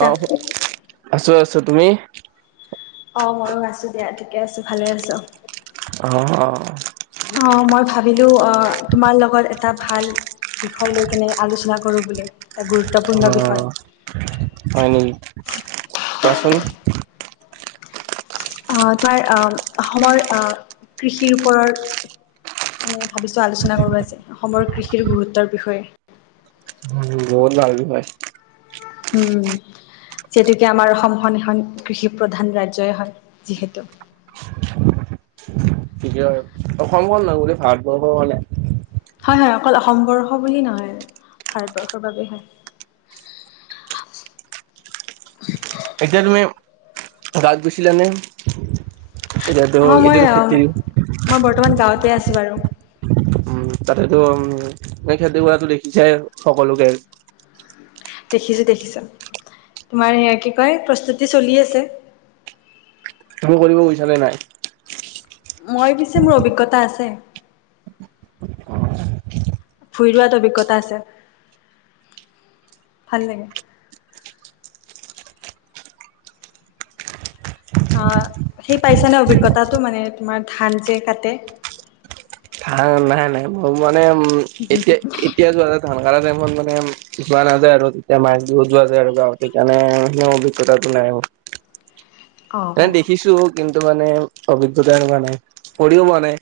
তা আহ, আছোঁ, আছোঁ, তুমি? অ' ময়ো আছোঁ দিয়া। ঠিকে আছোঁ, ভালে আছোঁ। অ, অ। অ, মই ভাবিলো অ তোমাৰ লগত এটা ভাল বিষয় লৈ কিনে আলোচনা কৰোঁ বুলি। গুৰুত্বপূৰ্ণ বিষয় অঁ, হয় নেকি? কোৱাচোন। অ, তোমাৰ আহ অসমৰ, আহ কৃষিৰ ওপৰত মানে ভাবিছোঁ আলোচনা কৰো আজি, অসমৰ কৃষিৰ গুৰুত্বৰ বিষয়ে। [unintelligible] উম, যিহেতুকে আমাৰ অসমখন এখন কৃষি প্ৰধান ৰাজ্যই হয়। যিহেতু, [unintelligible] আৰু অসমখন নহয় গোটেই ভাৰতবৰ্ষখনে হয়, হয়, অকল অসমবৰ্ষ বুলি নহয়, ভাৰতবৰ্ষৰ বাবেই হয়। এতিয়া তুমি [unintelligible] বেচিলানে? অ', মই মই বৰ্তমান গাঁৱতে আছো বাৰু। উম তাতেতো উম, খেতি কৰাটো দেখিছোই সকলোকে। দেখিছোঁ দেখিছোঁ তোমাৰ সেয়া কি কয় প্ৰস্তুতি চলি আছে। তুমি কৰিব গৈছ নে নাই? মই পিছে মোৰ অভিজ্ঞতা আছে। ভুৰি ৰোৱাত অভিজ্ঞতা আছে ভাল লাগে। অ', সেই পাইছ নে অভিজ্ঞতাটো মানে তোমাৰ ধান যে কাটে? ধান নাই নাই মোৰ মানে উম, এতিয়া এতিয়া যোৱা ধান কা টাইমত মানে যোৱা নাযায় আৰু তেতিয়া মাঘ বিহুত যোৱা যায় আৰু গাঁৱতে সকাৰণে সনে অভিজ্ঞতাটো নাই মোৰ। [inaudible] এনে দেখিছো কিন্তু মানে অভিজ্ঞতা এনেকুৱা নাই কৰিঢ়ও পোৱা নাই।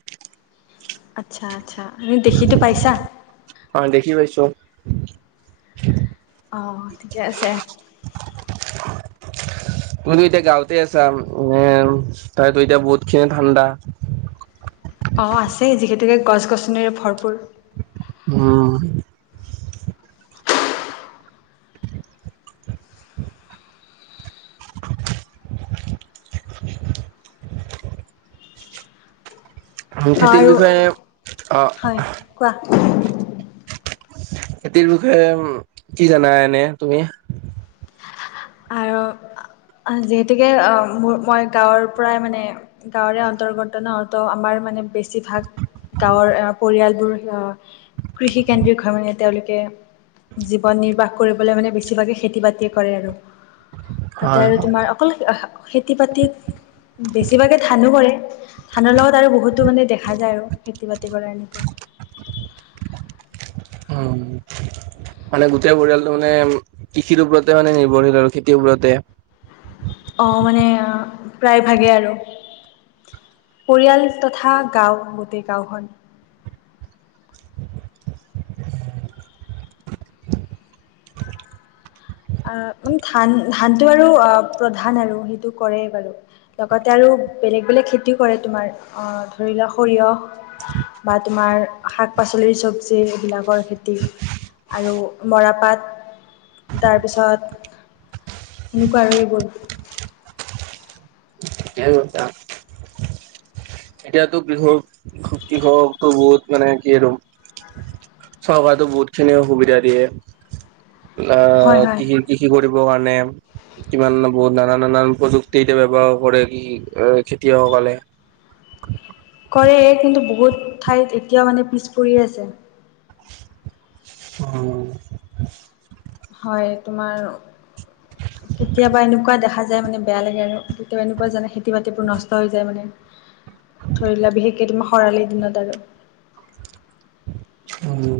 আচ্ছা আচ্ছা আমি দেখিতো পাইছা? অ', দেখি পাইছো। অ', ঠিকে আছে। [unintelligible] তুমিতো এতিয়া গাঁওঁতে আছা এ তাতেটো এতিয়া বহুত খিনি ঠাণ্ডা। অঁ', আছেই যিহেতুকে গছ গছনিৰে ভৰপূৰ। হম্। ধান অ খেতিৰ আৰু বিষয়ে হয় অ' কোৱা? খেতিৰ বিষয়ে কি জানা এনে তুমি? আৰু যিহেতুকে মোৰ মই গাঁৱৰ পৰাই মানে গাঁৱৰে অন্তৰ্গত নত আমাৰ মানে বেছিভাগ গাঁৱৰ আহ পৰিয়ালবোৰ আহ কৃষি কেন্দ্ৰিক হয় মানে তেওঁলোকে জীৱন নিৰ্বাহ কৰিবলৈ মানে বেছিভাগে খেতি বাতি কৰে আৰু তাতে হয় আৰু হয় তোমাৰ অকল খেতি বাতি বেছিভাগে ধানো কৰে। ধানৰ লগত আৰু বহুতো মানে দেখা যায় আৰু খেতি বাতি কৰা এনেকুৱা। উম। মানে গোটেই পৰিয়ালটো মানে কৃষিৰৰ ওপৰতে মানে নিৰ্ভৰশীল আৰু খেতিৰ ওপৰতে। অঁ', মানে প্ৰায় ভাগে আৰু। পৰিয়াল তথা গাও গোটেই গাঁওখন। [inaudible] [unintelligible] অ', মান ধান ধানতটো আৰু অ', প্ৰধান আৰু সেইটো কৰেই বাৰু। লগতে আৰু বেলেগ বেলেগ খেতিও কৰে তোমাৰ ধৰি লোৱাক সৰিয়হ বা তোমাৰ শাক পাচলিৰ চব্জি এইবিলাকৰ খেতি আৰু মৰাপাট। তাৰপিছত সেনেকুৱা আৰু সেইবোৰ। [unintelligible] এতিয়াতো কৃষক কৃষকটো বহুত মানে কি আৰু চৰকাৰেতো বহুত খিনি অসুবিধা দিয়ে হয় আহ হয় কি কৃষ কৰিব কাৰণে। কিমান বহুত নানান নানান প্ৰযুক্তি এতিয়া ব্য্ৱহাৰ কৰে কি এ খেতিয়কসকলে। [unintelligible] কৰে কিন্তু বহুত ঠাইত এতিয়াও মানে পিছ পৰি আছে। অ'। হয় তোমাৰ কেতিয়াবা এনেকুৱা দেখা যায় মানে বেয়া লাগে আৰু কেতিয়াবা এনেকুৱা জানে খেতি বাতিবোৰ নষ্ট হৈ যায় মানে। ধৰিলা বিশেষকে তুমাৰ খৰালি দিনত আৰু। উ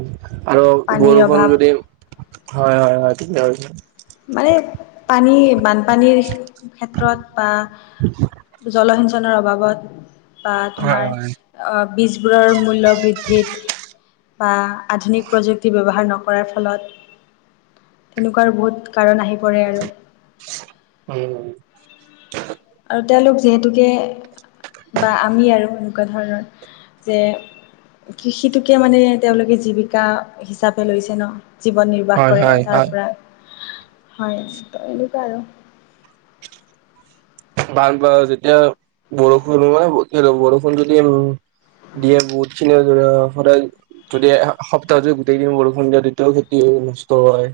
আৰু পানীৰ বৰষুণ অভাৱ যদি হয়, হয় হয় তাকে। মানে পানী বানপানীৰ ক্ষেত্ৰত বা জলসিঞ্চন অভাৱত বা হয় তোমাৰ হয়। বীজবোৰৰ মূল্য বৃদ্ধিত বা আধুনিক প্ৰযুক্তি ব্য্ৱহাৰ নকৰাৰ ফলত, তেনেকুৱা বহুত কাৰণ আহি পৰে আৰু। উম। আৰু তেওঁলোক যিহেতুকে বা, আমি আৰু এনেকুৱা ধৰণৰ যে কৃষিটোকে মানে তেওঁলোকে জীৱিকা হিচাপে লৈছে ন। জীৱন নিৰ্বাহ হয় কৰে হয় তাৰ হয় পৰা, হয় তো এনেকুৱা আৰু। বান বা যেতিয়া, বৰষুণ হয় কি বৰষুণ যদি উম। [unintelligible] যদি সপ্তাহত যদি গোটেই দিন বৰষুণ দিয়া তেতিয়াও খেতি নষ্ট হয়।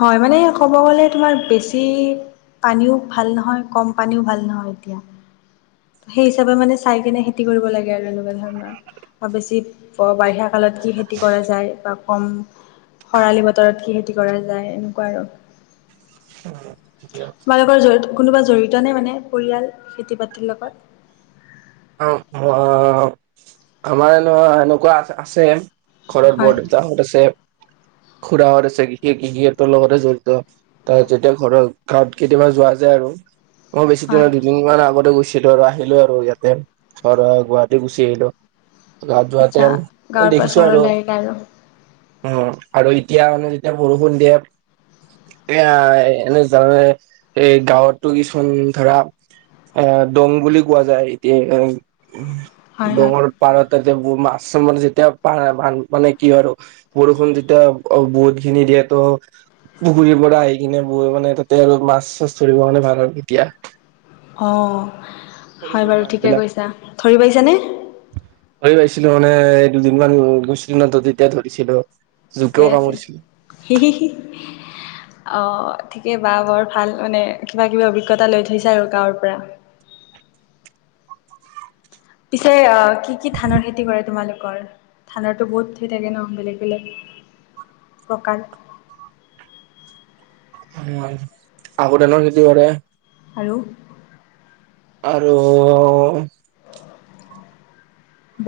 হয় মানে ক'ব গ'লে তোমাৰ বেছি পানীও ভাল নহয় কম পানীও ভাল নহয় এতিয়া। সেই হিচাপে মানে চাই কিনে খেতি কৰিব লাগে আৰু এনেকুৱা ধৰণৰ। বা বেছি বাৰিষা কালত কি খেতি কৰা যায় বা কম খৰালি বতৰত কি খেতি কৰা যায় এনেকুৱা আৰু। হয়। তোমাৰালোকৰ জড়িত কোনোবা জড়িত নাই মানে পৰিয়াল খেতি বাতিৰ লগত? অ' আমাৰ ন এনেকুৱা আ আছে। ঘৰত হয় বৰদউতাহত আছে, খুৰা হত আছে ঘ ঘ ঘিটোৰ লগতে জড়িত। তাৰত যেতিয়া ঘৰৰ গাঁৱত কেতিয়াবা যোৱা যায় আৰু, মই বেছি হয় দিনত তিনি মমান আগতে গৈছিলো আৰু আহিলো আৰু ইয়াতে ধ গুৱাহাটী গুচি আহিলো। গা যোৱাতে আচ্ছা গাঁৱৰ পৰা দেখিছো আৰু। চহৰলৈ আহিলা আৰু অ' আৰু এতিয়া মানে যেতিয়া বৰষুণ দিয়ে। এ এনে জানে, এ গাঁৱতটো কিছুমান ধৰা এ দং বুলি কোৱা যায় এতিয়া এ, হয় হয় ডাঙৰ পাৰ তেয়া মাছ চৰ যেতিয়া প মানে কি আৰু বৰষুণ যেতিয়া বহুত খিনি দিয়েটো পুখুৰীৰ পৰা আহি কিনে বৈ মানে তাতে আৰু মাছ চাছ ধৰিব মানে ভাল আৰু এতিয়া। অ' সৰু হয় সৰু বাৰু মাছ ঠিকে বিলাক কৈছা, ধৰি পাইছানে? ধৰি পাইছিলো মানে দুদিনমান গুছিলছিল ন ত তেতিয়া ধৰিছিলো। ঠিকে জোকেও আছে। কামুৰিছিলে অ' ঠিকেই বা বৰ ভাল মানে কিবা কিবি অভিজ্ঞতা লৈ থৈছে আৰু গাঁৱৰ পৰা। পিছে অ কি কি ধানৰ খেতি কৰে তোমালোকৰ? ঠাণ্ডাটো বহুত থেই থাকে ন বেলেগ বেলেগ, প্ৰকাৰ। অ' আগু দনৰো খেতি কৰে। আৰু? আৰু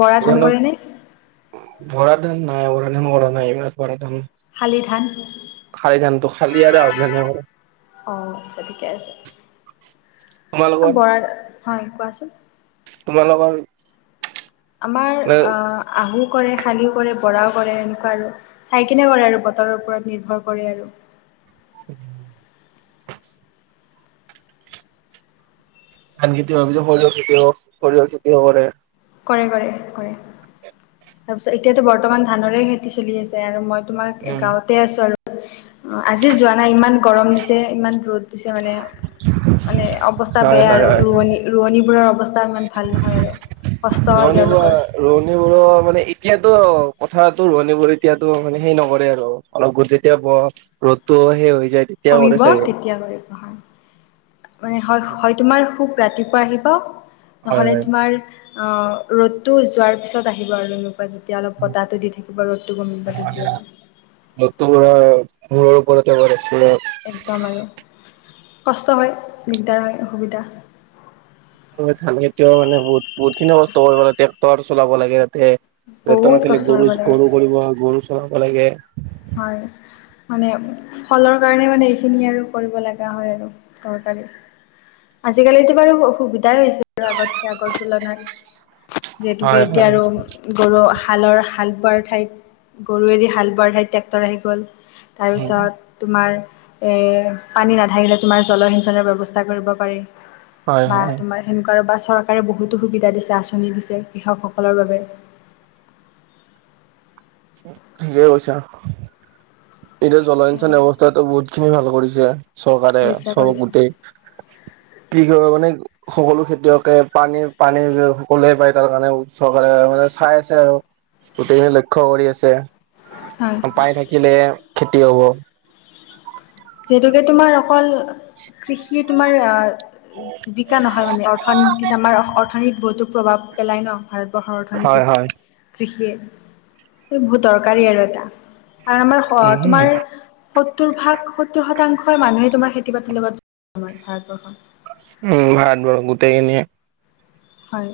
বৰা আহু ধান ধানত কৰেনে? বৰা ধান নাই, বৰা ধান বৰা নাই এইবাৰ বৰা ধান। শালি ধান। খালি যানো খালি আৰু আ ন। অ' আচ্ছা ঠিকে আছে, তোমালোকৰ বৰা হয় কোৱাচোন। তোমালোকৰ আমাৰ আহু কৰে শানিও কৰে বৰাও কৰে এনেকুৱা আৰু। চাইকিনে কৰে আৰু বতৰৰ ওপৰত নিৰ্ভৰ কৰে আৰু। উম। ধান খেতি ভাবিছ সৰিয়ৰ খেতিয়ও সৰিয়ৰ খেতিয়ও কৰে। কৰে কৰে কৰে, তাৰপিছত এতিয়াতো বৰ্তমান ধানৰে খেতি চলি আছে। আৰু মই তোমাৰ উম গাঁওঁতে আছো আৰু আজি যোৱা নাই ইমান গৰম দিছে ইমান ৰ'দ দিছে মানে মানে অৱস্থা হয় বেয়া হয় আৰু হয় ৰোৱনী ৰোৱনীবোৰৰ অৱস্থা ইমান ভাল নহয় আৰু। কষ্ট ন হয় নিব তেওঁলোকৰ ৰোৱনী বোৰৰ মানে এতিয়াতো কথাটো ৰহনী বোৰ এতিয়াতো মানে সেই নকৰে আৰু। অলপ গূৰ যেতিয়া ব ৰ'দতটো সেই হৈ যায়। তেতিয়া কৰে সমমিব চাগে। তেতিয় কৰি নহয়। মানে হয়, হয় তোমাৰ খুব ৰাতিপুৱা আহিব হয় নহলে হয় তোমাৰ অ, ৰ'দটো যোৱাৰ পিছত আহিব আৰু। যেতিয়া অলপ পতাটো দি থাকিব ৰ'দটো কমিব তেতিয়া ন তু মোৰ মৰ পত বাৰছিল একদম আৰু কষ্ট হয়, দিগদাৰ হয়, অসুবিধা ধানে এতিয়াও মানে বহুত, বহুত খিনি কষ্ট কৰিব লাগে, ট্ৰেক্টৰ চলাব লাগে, তাতে ৰেত বহুত নাথে কষ্ট গৰু, কৰিব লাগে গৰু কৰিব গৰু চহাব লাগে। হয়। মানে ফলৰ কাৰণে মানে এইখিনি আৰু কৰিব লগা হয় আৰু দৰকাৰী আজিকালিতো বাৰু সুবিধাই হৈছে আৰু আগতকে আগৰ তুলনাত। যিহেতুকে হয় এতিয়া হয় আৰু গৰু হালৰ হাল বোৱাৰ ঠাইত গৰু এদি হাল বোৱাৰ ঠাইত ট্ৰেক্টৰ আহি গ'ল। উম তাৰপিছত তোমাৰ পানী নাথাকিলে তোমাৰ জলসিঞ্চনৰ ব্যৱস্থা কৰিব পাৰি। হয় বা হয় তোমাৰ সেনেকুৱা আৰু বা চৰকাৰে বহুতো সুবিধা দিছে আঁচনি দিছে কৃষকসকলৰ বাবে। হে উচা এতিয়া জলসিঞ্চন সেয়াই ব্যৱস্থাতো বহুত খিনি ভাল কৰিছে চৰকাৰে কৰিছে চব গোটেই। [inaudible] কি ক মানে? সকলো খেতিয়কে পানী, পানী সকলোৱে পায় তাৰ কাৰণে চৰকাৰে মানে চাই আছে আৰু। গোটেইখিনি লক্ষ্য কৰি আছে হয় পাই থাকিলে খেতি হ'ব। যিহেতুকে তোমাৰ অকল কৃষি তোমাৰ আহ জীৱিকা নহয় মানে অৰ্থনীতিত আমাৰ অৰ্থনীতিত বহুতো প্ৰভাৱ পেলায় ন। ভাৰতবৰ্ষৰ হয় হয় অৰ্থনীতিত কৃষিয় এই বহুত দৰকাৰী আৰু এটা আৰু আমাৰ উম তোমাৰ সত্তৰ ভাগ সত্তৰ শতাংশই মানুহে তোমাৰ খেতি বাতিৰ লগত আমাৰ ভাৰতবৰ্ষত। উম, ভাত বৰ গোটেইখিনিয়। হয়।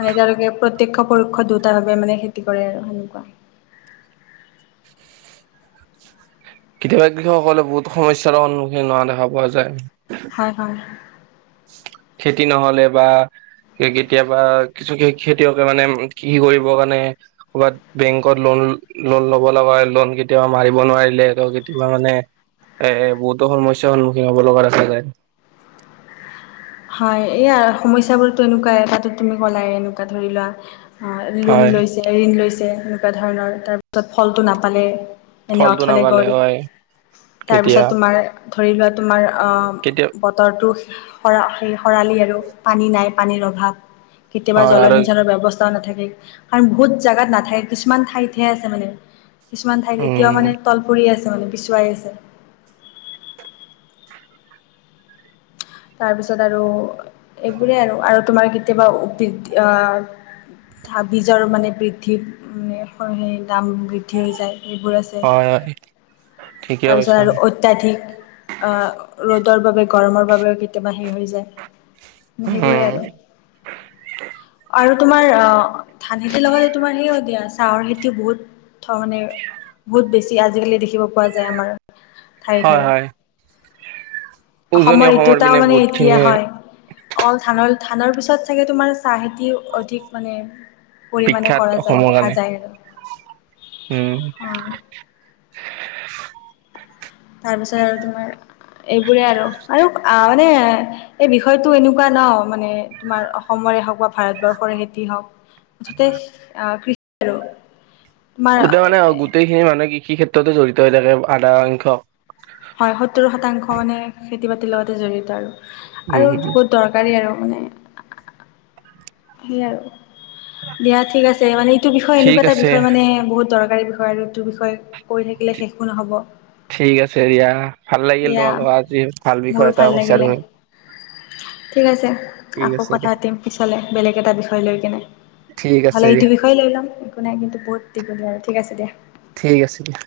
মানে তেওঁলোকে প্ৰত্যয়ক্ষ পৰোক্ষ দুটা ভাৱে মানে খেতি কৰে আৰু সেনেকুৱা কেতিয়াবা কৃষকসকলে বহুত সমস্যাৰো সন্মুখীন হোৱা দেখা পোৱা যায়। হয়, হয়। খেতি নহ'লে বা কেতিয়াবা কিছু খেতিয়কে মানে কৃষি কৰিবৰ কাৰণে কৰবাত বেংকত লোন, লোন ল'ব লগা হয় লোন কেতিয়াবা মাৰিব নোৱাৰিলে কেতিয়াবা মানে এ, এ, বহুতো সমস্যাৰ সন্মুখীন হ'ব লগা আছে। হয়, এইয়া সমস্যাবোৰতো এনেকুৱাই তাতো তুমি কলাই এনেকুৱা ধৰি লোৱা। লোন হয় লৈছে, ঋণ লৈছে, এনেকুৱা ধৰণৰ তাৰপিছত ফলটো নাপালেই। এনে ফলটো অথলে নাপালে গ'ল হয় তেতিয়া তাৰপিছত তোমাৰ ধৰি লোৱা তোমাৰ কেতিয়াও বতৰটো সৰা স-সৰালি আৰু পানী নাই, পানীৰ অভাৱ কেতিয়াবা হয় আৰু জলসিঞ্চনৰ ব্যয়ৱস্থাও নাথাকে কাৰণ বহুত জাগাত নাথাকে কিছুমান ঠাইতহে আছে মানে। কিছুমান ঠাইত এতিয়াও উম মানে তল পৰি আছে মানে পিছুৱাই আছে। তাৰপিছত আৰু এইবোৰেই আৰু আৰু তোমাৰ কেতিয়াবা বীজৰ মানে বৃদ্ধি মানে স দাম বৃদ্ধি হৈ যায় সেইবোৰ আছে। হয় হয় ঠিকে তাৰপিছত কৈছা আৰু অত্যাধিক ৰ'দৰ বাবে গৰমৰ বাবেও কেতিয়াবা হেই হৈ যায়। সেইবোৰে উম আৰু। আৰু তোমাৰ আহ ধান খেতিৰ লগতে তোমাৰ সে দিয়া চাহৰ খেতি বহুত ধনখেতি বহুত বেছি আজিকালি দেখিব পোৱা যায় আমাৰ ঠায়ে হয় ঠায়ে। হয় উজনি অসমৰ তাৰ পিনে মানে বহুত এতিয়া খিনিয়ে হয়। অল ধানৰ ধানৰ পিছত চাগে তোমাৰ চাহ খেতি অধিক মানে পৰিাণে বিখ্যাত কৰা যায় অসমৰ দেখা কাৰণে যায় আৰু। উম। অ তাৰপিছত আৰু তোমাৰ এইবোৰে আৰু, আৰু মানে এই বিষয়টো এনেকুৱা ন মানে তোমাৰ অসমৰে হওঁক বা ভাৰতবৰ্ষৰে খেতি হওঁক যথেষ্ট আকৃষ্ট আৰু। তোমাৰ গোটেই মানে গোটেইখিনি মানুহ কৃষি ক্ষেত্ৰতে জড়িত হৈ থাকে আধা সংখ্যক। হয় সত্তৰ শতাংশ মানে খেতি বাতিৰ লগতে জড়িত আৰু। উম আৰু দৰকাৰী আৰু মানে। সেয়ে আৰু, দিয়া ঠিক আছে, মানে এইটো বিষয় ঠিক এনেকুৱা এটা আছে বিষয় মানে বহুত দৰকাৰী বিষয় আৰু। টো বিষয়ে কৈ থাকিলে শেষো নহ'ব। ঠিক আছে দিয়া, ভাল লাগিল দিয়া তোমাৰ লগত আজি ভাল মোৰো বিষয় এটা কৈছা লাগিলে তুমি। ঠিক আছে ঠিক আকৌ আছে কথা দিয়া পাতিম পিছলে বেলেগ এটা বিষয় লৈ কিনে। ঠিক হ'লে আছে এইটো দিয়া বিষয়ে লৈ ল'ম একো নাই, কিন্তু বহুত দিঘলীয়া আৰু ঠিক আছে দিয়া। ঠিক আছে দিয়া।